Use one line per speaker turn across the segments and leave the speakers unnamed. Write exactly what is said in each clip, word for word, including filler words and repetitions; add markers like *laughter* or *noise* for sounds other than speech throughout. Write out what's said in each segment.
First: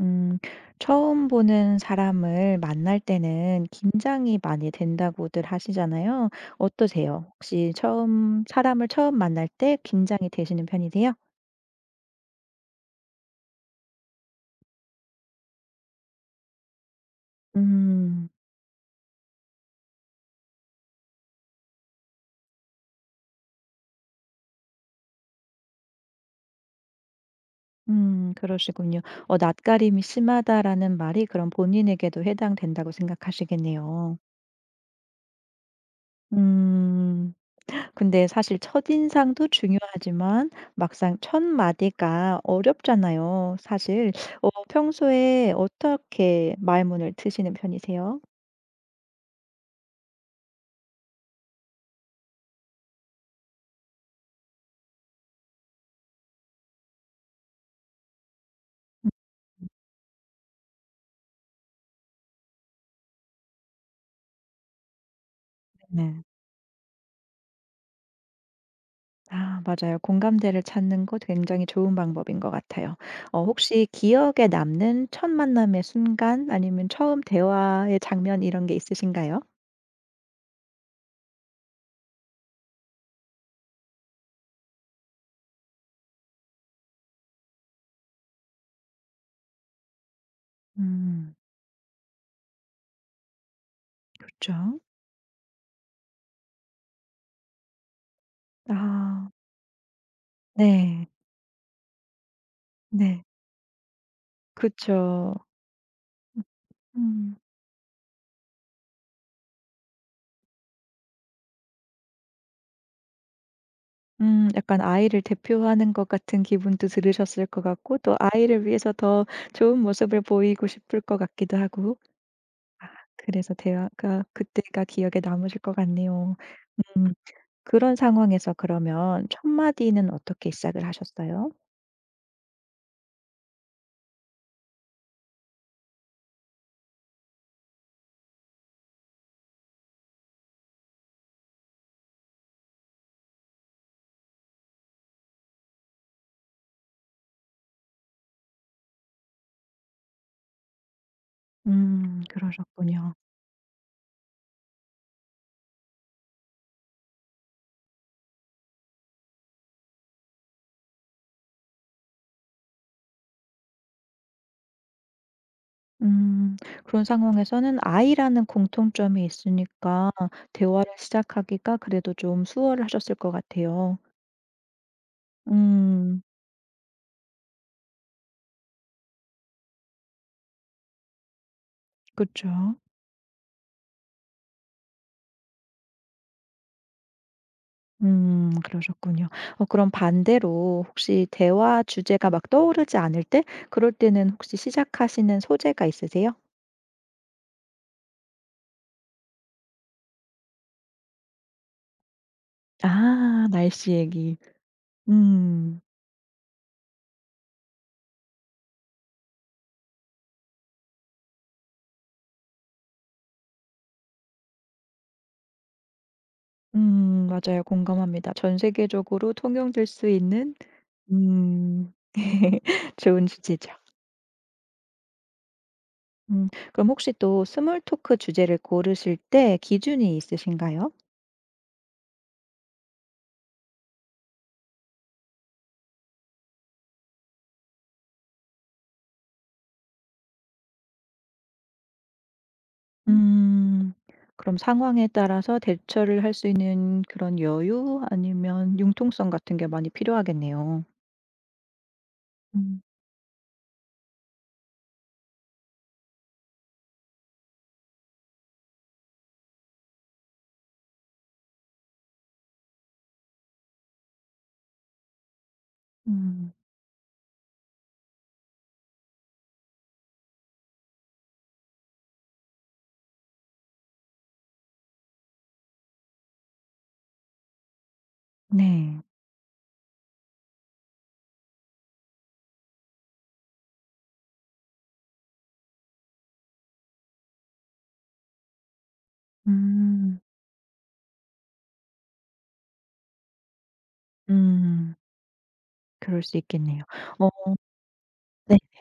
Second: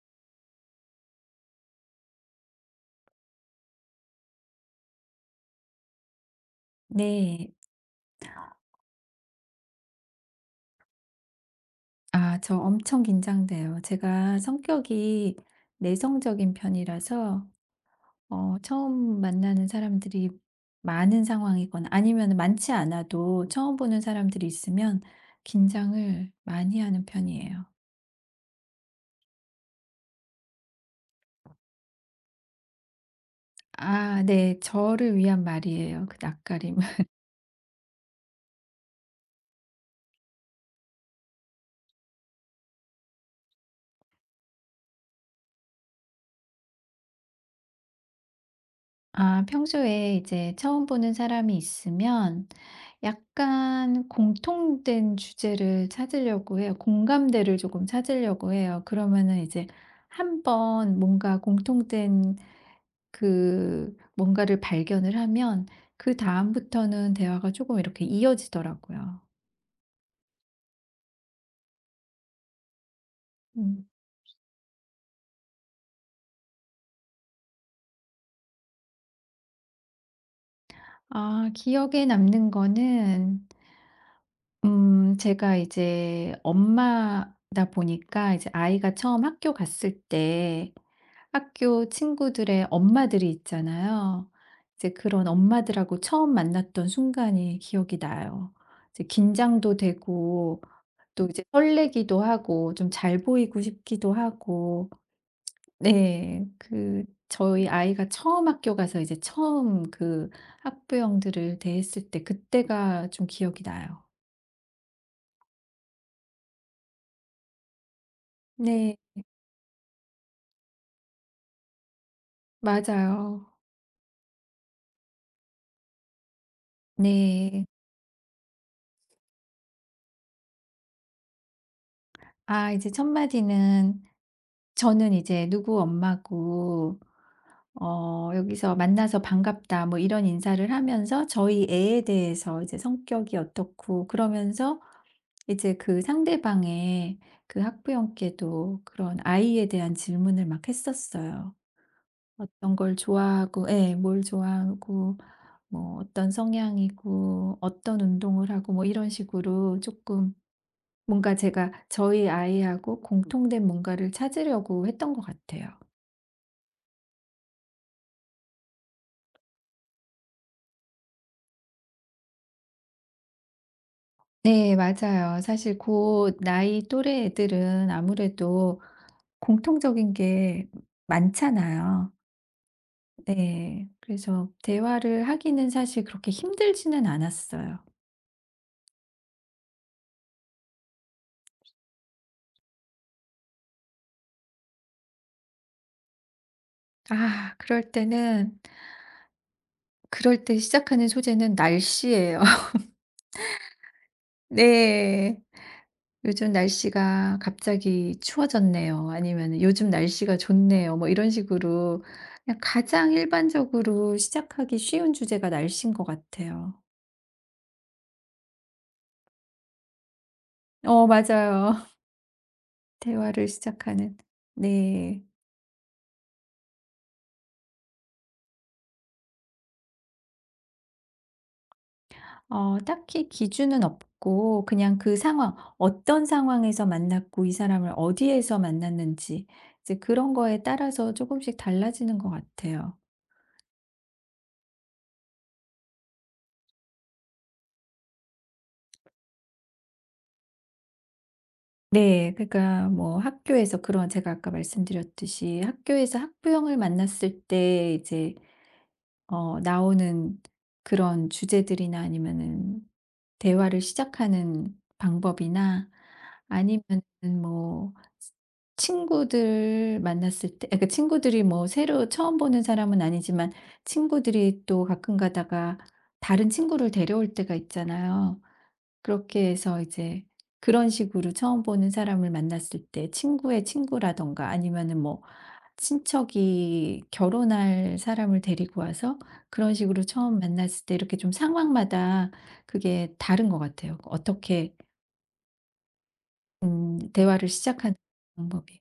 음, 처음 보는 사람을 만날 때는 긴장이 많이 된다고들 하시잖아요. 어떠세요?
네.
혹시 처음, 사람을 처음 만날 때 긴장이 되시는 편이세요?
아, 저 엄청 긴장돼요. 제가 성격이 내성적인 편이라서
음,
어, 처음 만나는 사람들이 많은 상황이거나 아니면 많지 않아도 처음 보는 사람들이 있으면 긴장을 많이 하는 편이에요.
음, 그러시군요. 어, 낯가림이 심하다라는 말이 그럼 본인에게도 해당된다고 생각하시겠네요.
아, 네. 저를 위한 말이에요. 그 낯가림.
음. 근데 사실 첫인상도 중요하지만 막상 첫 마디가 어렵잖아요. 사실 어 평소에 어떻게 말문을 트시는 편이세요?
아 평소에 이제 처음 보는 사람이 있으면 약간 공통된 주제를 찾으려고 해요. 공감대를 조금 찾으려고 해요. 그러면은 이제 한번 뭔가 공통된 그 뭔가를 발견을 하면
네.
그다음부터는 대화가 조금 이렇게 이어지더라고요.
아 맞아요. 공감대를 찾는 거 굉장히 좋은 방법인 것 같아요. 어
음.
혹시 기억에 남는 첫 만남의 순간 아니면 처음 대화의 장면 이런 게 있으신가요?
아 기억에 남는 거는 음 제가 이제 엄마다 보니까 이제 아이가 처음 학교 갔을 때
음.
학교 친구들의 엄마들이 있잖아요.
그렇죠.
이제 그런 엄마들하고 처음 만났던 순간이 기억이 나요. 이제
아.
긴장도 되고
네.
또 이제 설레기도 하고 좀 잘
네.
보이고 싶기도
그
하고
죠
네. 그
음.
저희 아이가 처음 학교 가서 이제 처음 그 학부형들을 대했을 때 그때가 좀 기억이 나요.
음 약간 아이를 대표하는 것 같은 기분도 들으셨을 것 같고 또 아이를 위해서
네.
더 좋은 모습을 보이고 싶을 것 같기도 하고
맞아요.
그래서 대화가 그때가 기억에 남으실 것 같네요. 음
네.
그런 상황에서 그러면 첫 마디는 어떻게 시작을 하셨어요?
아 이제 첫 마디는 저는 이제 누구 엄마고 어 여기서 "만나서 반갑다." 뭐 이런 인사를 하면서 저희 애에 대해서 이제 성격이 어떻고 그러면서 이제 그 상대방의 그 학부형께도 그런 아이에 대한 질문을 막 했었어요.
음
어떤 걸
그러셨군요.
좋아하고 예 뭘 좋아하고 뭐 어떤 성향이고 어떤 운동을 하고 뭐 이런 식으로 조금 뭔가 제가 저희 아이하고 공통된 뭔가를 찾으려고 했던 것 같아요.
음 그런 상황에서는 아이라는 공통점이 있으니까 대화를 시작하기가 그래도 좀 수월하셨을 것 같아요.
네 맞아요. 사실
음
고 나이 또래 애들은 아무래도 공통적인 게 많잖아요.
그쵸.
네. 그래서 대화를 하기는 사실 그렇게 힘들지는 않았어요.
음 그러셨군요. 어 그럼 반대로 혹시 대화 주제가 막 떠오르지 않을 때 그럴 때는 혹시 시작하시는 소재가 있으세요?
아 그럴 때는 그럴 때 시작하는 소재는 날씨예요. *laughs*
아 날씨 얘기.
네.
음.
"요즘 날씨가 갑자기 추워졌네요." 아니면 "요즘 날씨가 좋네요." 뭐 이런 식으로 그냥 가장 일반적으로 시작하기 쉬운 주제가 날씨인 것 같아요.
음 맞아요. 공감합니다. 전 세계적으로 통용될 수 있는.
어 맞아요.
음.
*laughs*
*laughs* 좋은
대화를
주제죠.
시작하는. 네.
음 그럼 혹시 또 스몰 토크 주제를 고르실 때 기준이 있으신가요?
어 딱히 기준은 없고 그냥 그 상황, 어떤 상황에서 만났고 이 사람을 어디에서 만났는지 이제 그런 거에 따라서 조금씩 달라지는 것 같아요.
음. 그럼 상황에 따라서 대처를 할 수 있는 그런 여유 아니면 융통성 같은 게 많이 필요하겠네요.
네.
음.
그러니까 뭐 학교에서 그런 제가 아까 말씀드렸듯이 학교에서 학부형을 만났을 때 이제 어 나오는 그런 주제들이나 아니면은 대화를 시작하는 방법이나
음.
아니면 뭐 친구들 만났을 때 그러니까 친구들이 뭐 새로 처음 보는 사람은 아니지만 친구들이 또 가끔 가다가 다른 친구를 데려올 때가 있잖아요.
네.
그렇게 해서 이제 그런 식으로 처음 보는 사람을 만났을 때 친구의 친구라던가 아니면은 뭐 친척이 결혼할 사람을 데리고 와서 그런 식으로
음.
처음 만났을 때 이렇게 좀 상황마다 그게 다른 것 같아요. 어떻게
음. 그럴 수 있겠네요.
음
어
대화를 시작하는
네.
방법이.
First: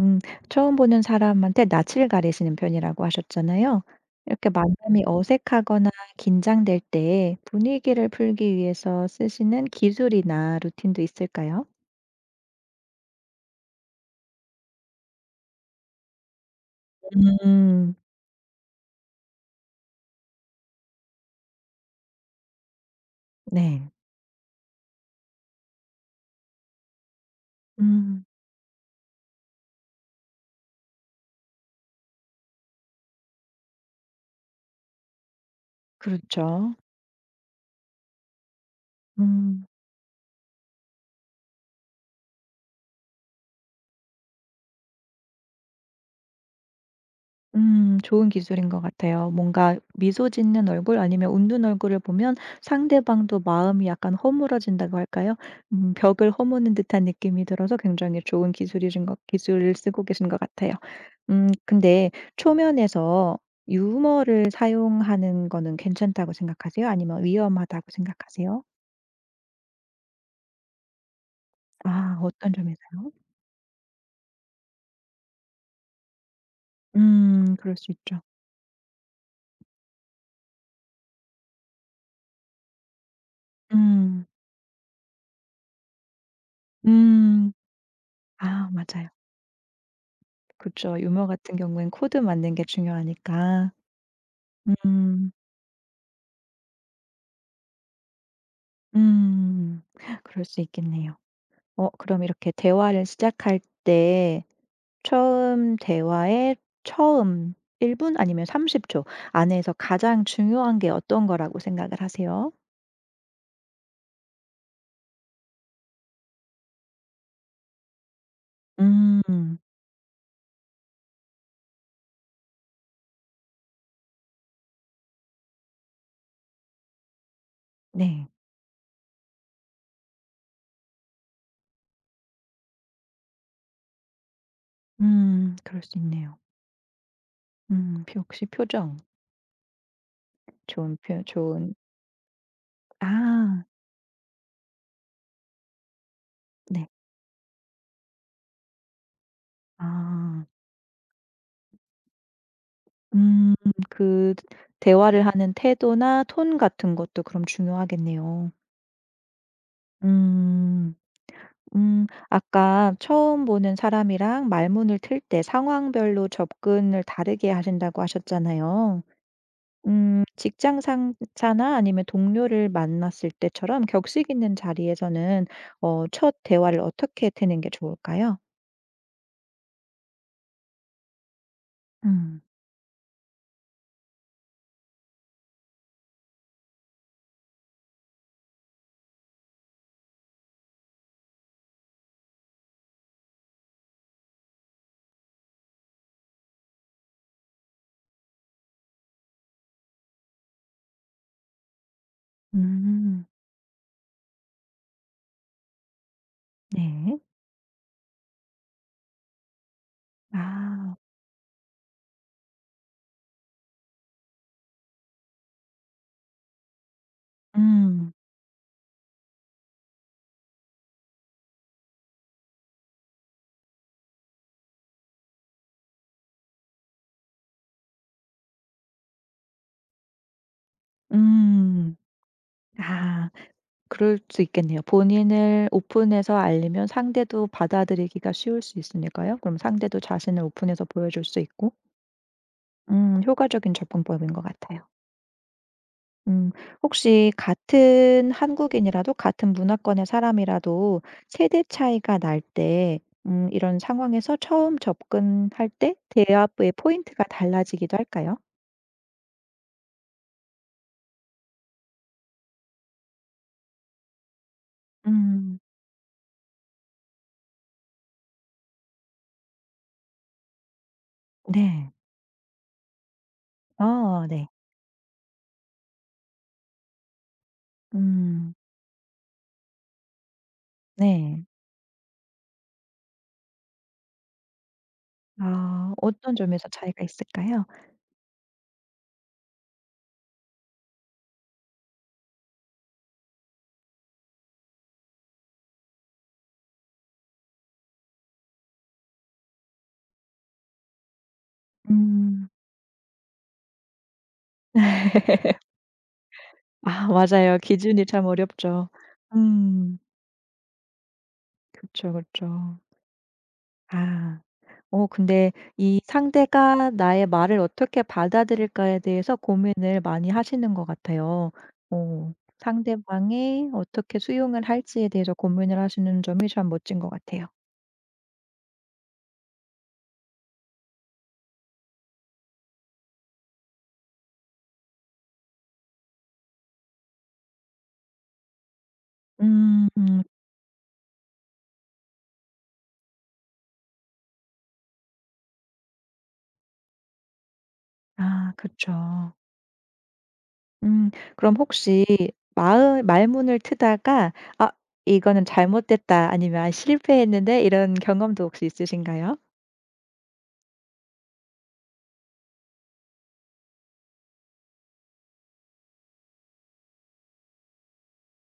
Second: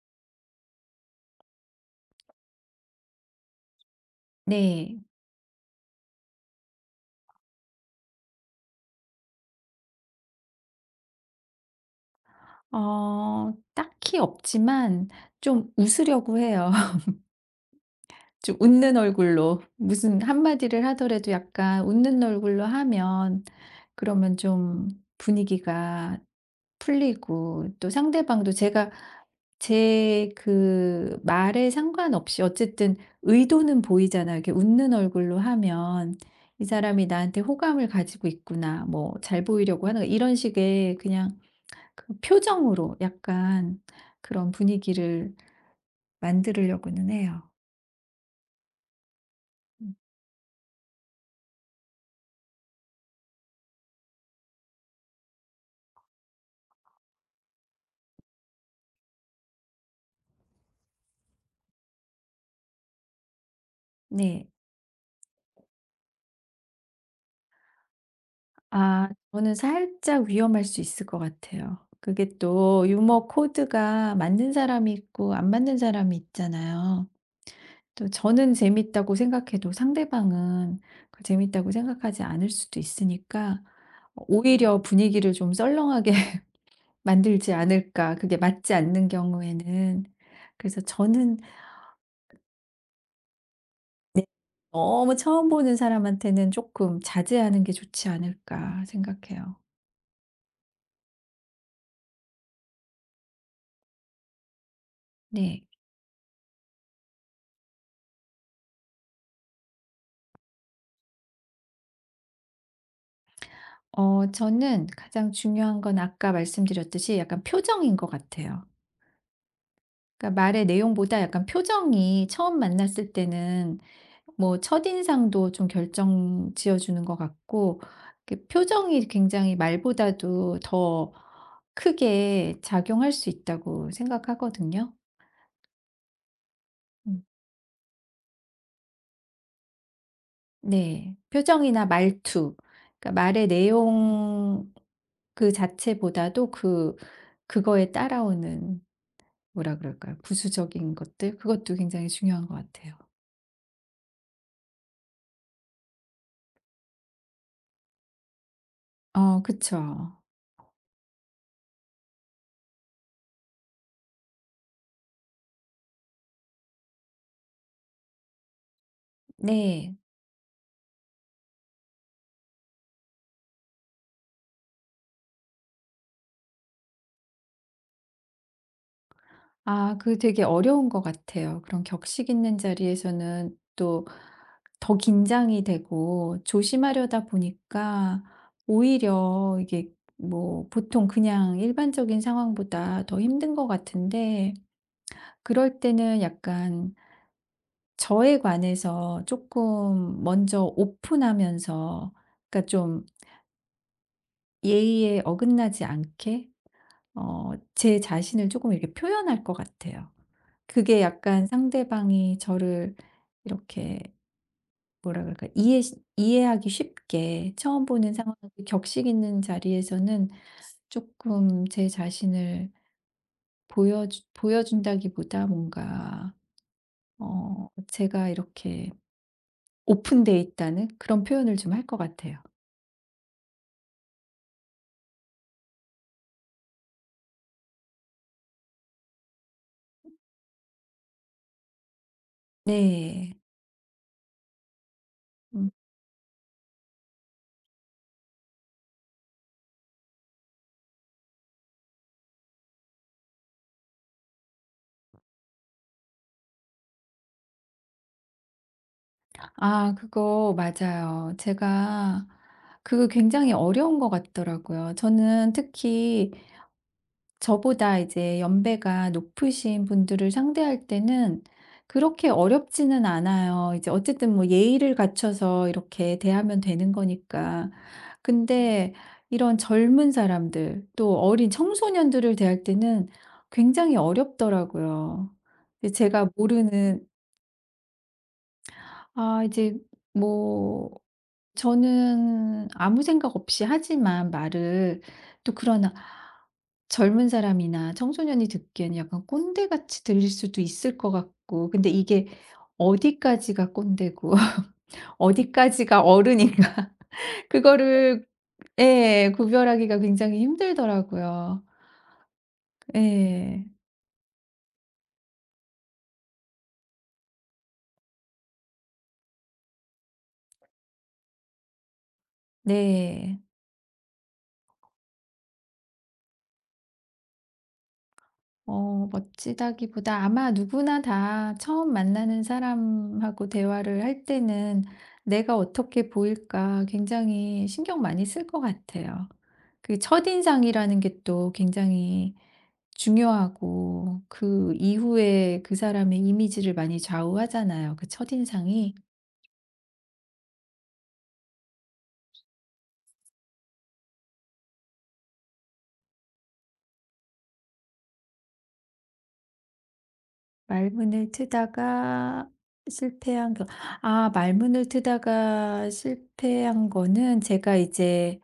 음 처음 보는 사람한테 낯을 가리시는 편이라고 하셨잖아요. 이렇게
네.
만남이 어색하거나 긴장될 때 분위기를 풀기 위해서 쓰시는 기술이나 루틴도 있을까요?
어 딱히 없지만 좀 웃으려고 해요.
음.
좀 웃는 얼굴로 무슨 한마디를 하더라도 약간 웃는 얼굴로 하면
네.
그러면 좀 분위기가 풀리고 또
음.
상대방도 제가 제 그 말에 상관없이 어쨌든 의도는 보이잖아요. 이렇게 웃는 얼굴로 하면 이
그렇죠.
사람이 나한테 호감을 가지고 있구나. 뭐 잘
음.
보이려고 하는 이런 식의 그냥 그 표정으로 약간 그런 분위기를 만들려고는 해요.
음 좋은 기술인 것 같아요. 뭔가
음,
미소 짓는 얼굴 아니면 웃는 얼굴을 보면 상대방도 마음이 약간 허물어진다고 할까요? 음 벽을 허무는 듯한 느낌이 들어서 굉장히 좋은 기술이신 것 기술을 쓰고 계신 것 같아요. 음 근데 초면에서
네.
유머를 사용하는 거는 괜찮다고 생각하세요? 아니면 위험하다고 생각하세요?
아 저는 살짝 위험할 수 있을 것 같아요.
아
그게
어떤
또
점에서요?
유머 코드가 맞는 사람이 있고 안 맞는 사람이 있잖아요.
음 그럴 수
또
있죠.
저는 재밌다고 생각해도 상대방은 그 재밌다고 생각하지 않을 수도 있으니까
음.
오히려 분위기를 좀 썰렁하게 *laughs*
음.
만들지 않을까. 그게
아
맞지
맞아요.
않는 경우에는. 그래서
그쵸. 유머
저는
같은 경우엔 코드 맞는 게 중요하니까.
네 너무
음.
처음 보는 사람한테는 조금 자제하는 게 좋지 않을까 생각해요.
음. 그럴 수 있겠네요. 어 그럼 이렇게 대화를 시작할 때
네.
처음 대화의 처음 일 분 아니면 삼십 초 안에서 가장 중요한 게 어떤 거라고 생각을 하세요?
어 저는 가장 중요한 건 아까 말씀드렸듯이 약간 표정인 것 같아요.
음.
그러니까 말의 내용보다 약간 표정이 처음 만났을 때는 뭐 첫인상도 좀 결정 지어주는 것 같고
네.
이렇게 표정이 굉장히 말보다도 더 크게 작용할 수 있다고 생각하거든요.
음. 그럴 수 있네요.
음.
음. 역시 표정. 좋은
네.
표 좋은
표정이나 말투. 그러니까 말의
아.
내용 그 자체보다도
네.
그 그거에 따라오는 뭐라 그럴까요?
아.
부수적인 것들 그것도 굉장히 중요한 것 같아요.
음 그 대화를 하는 태도나 톤 같은 것도 그럼 중요하겠네요.
어 그쵸.
음. 음 아까 처음 보는 사람이랑 말문을 틀 때 상황별로 접근을 다르게 하신다고 하셨잖아요.
네.
음 직장 상사나 아니면 동료를 만났을 때처럼 격식 있는 자리에서는 어 첫 대화를 어떻게 트는 게 좋을까요?
아 그 되게 어려운 것 같아요. 그런 격식
음.
있는 자리에서는 또 더 긴장이 되고 조심하려다 보니까 오히려 이게 뭐 보통 그냥 일반적인 상황보다 더 힘든 것 같은데 그럴 때는 약간 저에 관해서 조금 먼저 오픈하면서 그러니까 좀
음.
예의에 어긋나지 않게
네.
어 제 자신을 조금 이렇게 표현할 것 같아요.
아.
그게 약간 상대방이 저를 이렇게 뭐라 그럴까 이해 이해하기 쉽게 처음
음.
보는 상황 격식 있는 자리에서는 조금 제 자신을 보여 보여준다기보다 뭔가 어 제가 이렇게 오픈돼 있다는 그런 표현을 좀 할
음.
것 같아요.
아. 그럴 수 있겠네요. 본인을 오픈해서 알리면 상대도 받아들이기가 쉬울 수 있으니까요. 그럼 상대도 자신을 오픈해서 보여줄 수 있고 음
네.
효과적인 접근법인 것 같아요.
음.
음 혹시 같은 한국인이라도 같은 문화권의 사람이라도 세대 차이가 날 때 음 이런 상황에서 처음 접근할 때 대화의 포인트가 달라지기도 할까요?
아 그거 맞아요. 제가 그거 굉장히 어려운 것 같더라고요. 저는
음.
특히 저보다 이제 연배가 높으신 분들을 상대할 때는
네.
그렇게 어렵지는 않아요. 이제
어
어쨌든 뭐
네.
예의를 갖춰서 이렇게 대하면 되는 거니까.
음
근데 이런 젊은 사람들, 또
네.
어린 청소년들을 대할 때는 굉장히 어렵더라고요.
아
제가
어떤 점에서 차이가
모르는
있을까요?
아 이제 뭐 저는 아무 생각 없이 하지만 말을 또 그러나 젊은 사람이나 청소년이 듣기에는 약간 꼰대같이 들릴 수도 있을 것 같고 근데 이게
음.
어디까지가 꼰대고 *laughs* 어디까지가 어른인가
아
*laughs*
맞아요. 기준이
그거를
참 어렵죠.
예
음.
구별하기가 굉장히 힘들더라고요.
그쵸, 그쵸.
예.
아. 어 근데 이 상대가 나의 말을 어떻게 받아들일까에 대해서 고민을 많이 하시는 것 같아요. 어.
네.
상대방이 어떻게 수용을 할지에 대해서 고민을 하시는 점이 참 멋진 것 같아요.
어 멋지다기보다 아마 누구나 다 처음 만나는 사람하고 대화를 할 때는 '내가 어떻게 보일까.' 굉장히 신경 많이 쓸 것 같아요.
음.
그
음.
첫인상이라는 게 또 굉장히 중요하고 그 이후에 그 사람의 이미지를 많이 좌우하잖아요, 그
아
첫인상이.
그쵸. 음. 그럼 혹시 마을 말문을 트다가 '아 이거는 잘못됐다.' 아니면 '아 실패했는데.' 이런 경험도 혹시 있으신가요?
말문을 트다가 실패한 거 아 말문을 트다가 실패한 거는 제가 이제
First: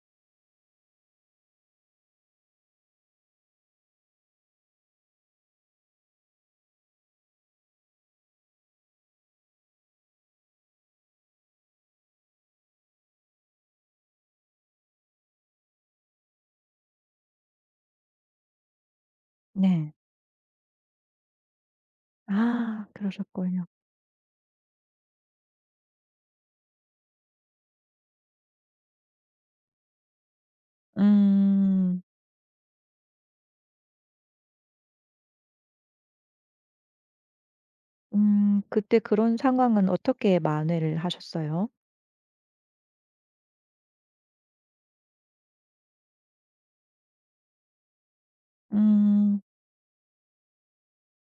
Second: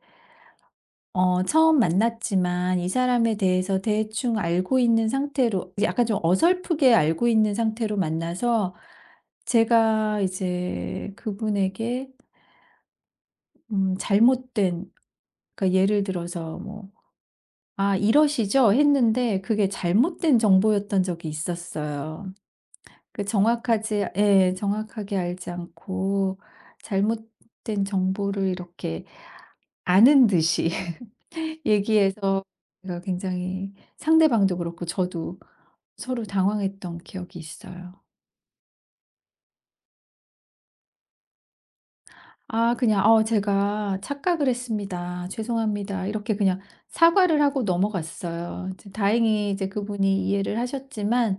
어 처음 만났지만 이 사람에 대해서 대충 알고 있는 상태로 약간 좀 어설프게 알고 있는 상태로 만나서 제가 이제 그분에게 음 잘못된 그러니까 예를 들어서 뭐 "아 이러시죠?" 했는데 그게
네.
잘못된 정보였던 적이 있었어요.
아
그
그러셨군요.
정확하지 예 정확하게 알지 않고 잘못된 정보를 이렇게 아는 듯이 *laughs*
음.
얘기해서 제가 굉장히 상대방도 그렇고 저도 서로 당황했던 기억이 있어요.
음 그때 그런 상황은 어떻게 만회를 하셨어요?
아 그냥 "어 제가 착각을 했습니다. 죄송합니다." 이렇게 그냥 사과를 하고 넘어갔어요. 이제
음.
다행히 이제 그분이 이해를 하셨지만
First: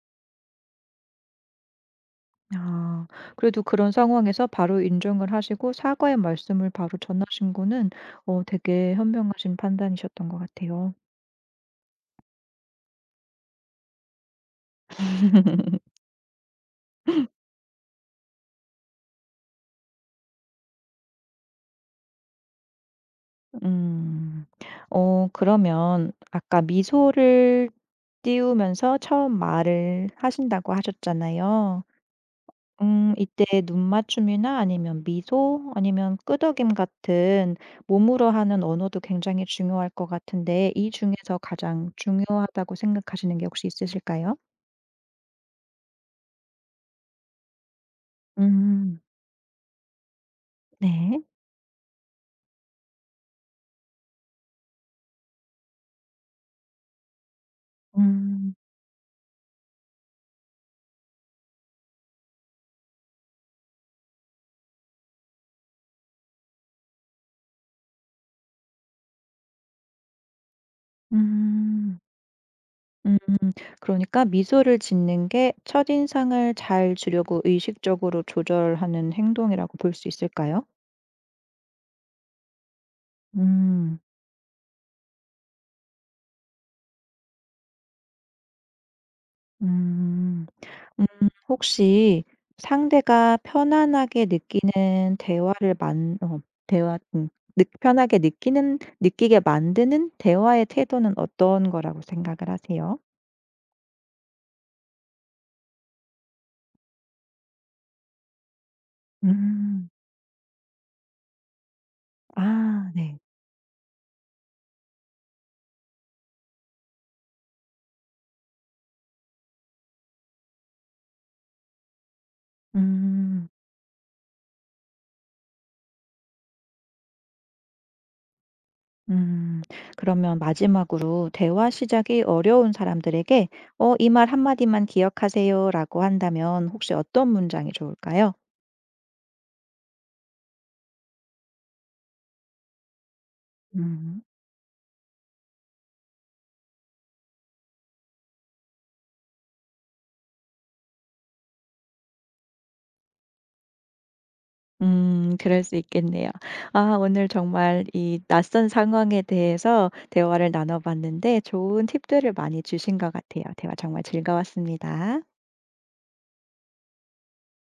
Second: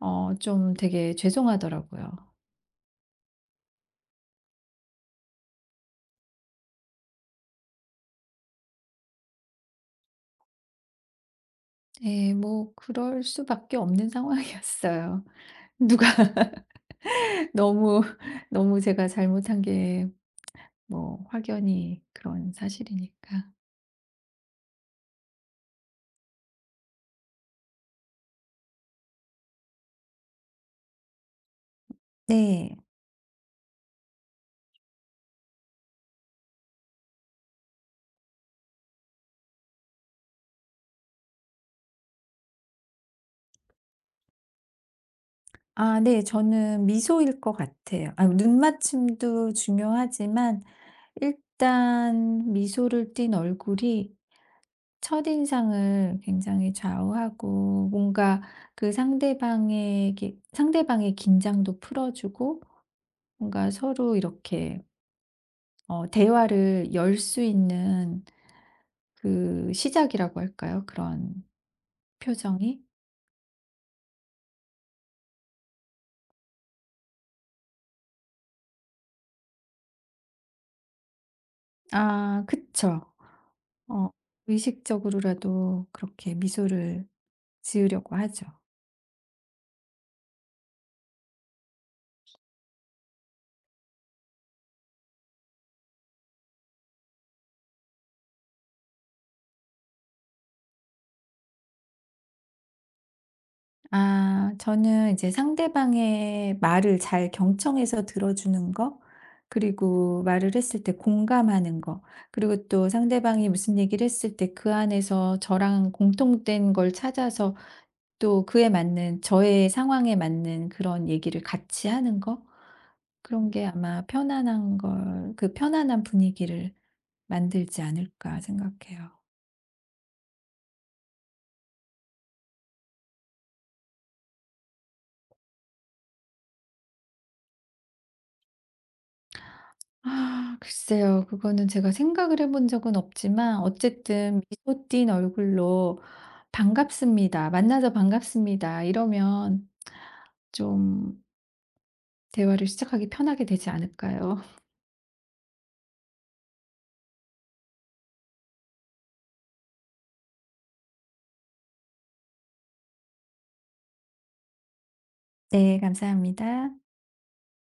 어 좀 되게 죄송하더라고요.
아. 그래도 그런 상황에서 바로 인정을 하시고 사과의 말씀을 바로 전하신 거는 어 되게 현명하신 판단이셨던 것 같아요.
예 뭐 그럴 수밖에 없는 상황이었어요. *laughs* 누가 *laughs* 너무, 너무 제가 잘못한 게 뭐 확연히 그런 사실이니까.
음. 어 그러면 아까 미소를 띄우면서 처음 말을 하신다고 하셨잖아요.
네.
음 이때 눈맞춤이나 아니면 미소 아니면 끄덕임 같은 몸으로 하는 언어도 굉장히 중요할 것 같은데 이 중에서 가장 중요하다고 생각하시는 게 혹시 있으실까요?
아 네. 저는 미소일 것 같아요. 아
음.
눈맞춤도 중요하지만
네.
일단 미소를 띤 얼굴이 첫인상을 굉장히 좌우하고 뭔가
음.
그 상대방에게 상대방의 긴장도 풀어 주고 뭔가 서로 이렇게 어 대화를 열 수 있는 그 시작이라고 할까요? 그런
음.
표정이?
음 그러니까 미소를 짓는 게 첫인상을 잘 주려고 의식적으로 조절하는 행동이라고 볼 수 있을까요?
아 그쵸.
음.
어 의식적으로라도 그렇게 미소를 지으려고 하죠.
음. 음 혹시 상대가 편안하게 느끼는 대화를 만 어 대화 음 느 편하게 느끼는 느끼게 만드는 대화의 태도는 어떤 거라고 생각을 하세요?
아 저는 이제 상대방의 말을 잘 경청해서 들어주는 거
음.
그리고 말을 했을 때 공감하는 거 그리고 또
아 네.
상대방이 무슨 얘기를 했을 때 그 안에서 저랑 공통된 걸 찾아서 또 그에 맞는 저의 상황에 맞는 그런 얘기를 같이 하는 거
음.
그런 게 아마 편안한 걸 그 편안한 분위기를 만들지 않을까 생각해요.
음. 그러면 마지막으로 대화 시작이 어려운 사람들에게 "어 이 말 한 마디만 기억하세요."라고 한다면 혹시 어떤 문장이 좋을까요?
아 글쎄요. 그거는 제가 생각을 해본 적은 없지만
음.
어쨌든 미소 띤 얼굴로 "반갑습니다. 만나서 반갑습니다." 이러면 좀 대화를 시작하기 편하게 되지 않을까요? *laughs*
음 그럴 수 있겠네요. 아 오늘 정말 이 낯선 상황에 대해서 대화를 나눠 봤는데 좋은 팁들을 많이 주신 것 같아요. 대화 정말 즐거웠습니다.
네. 감사합니다.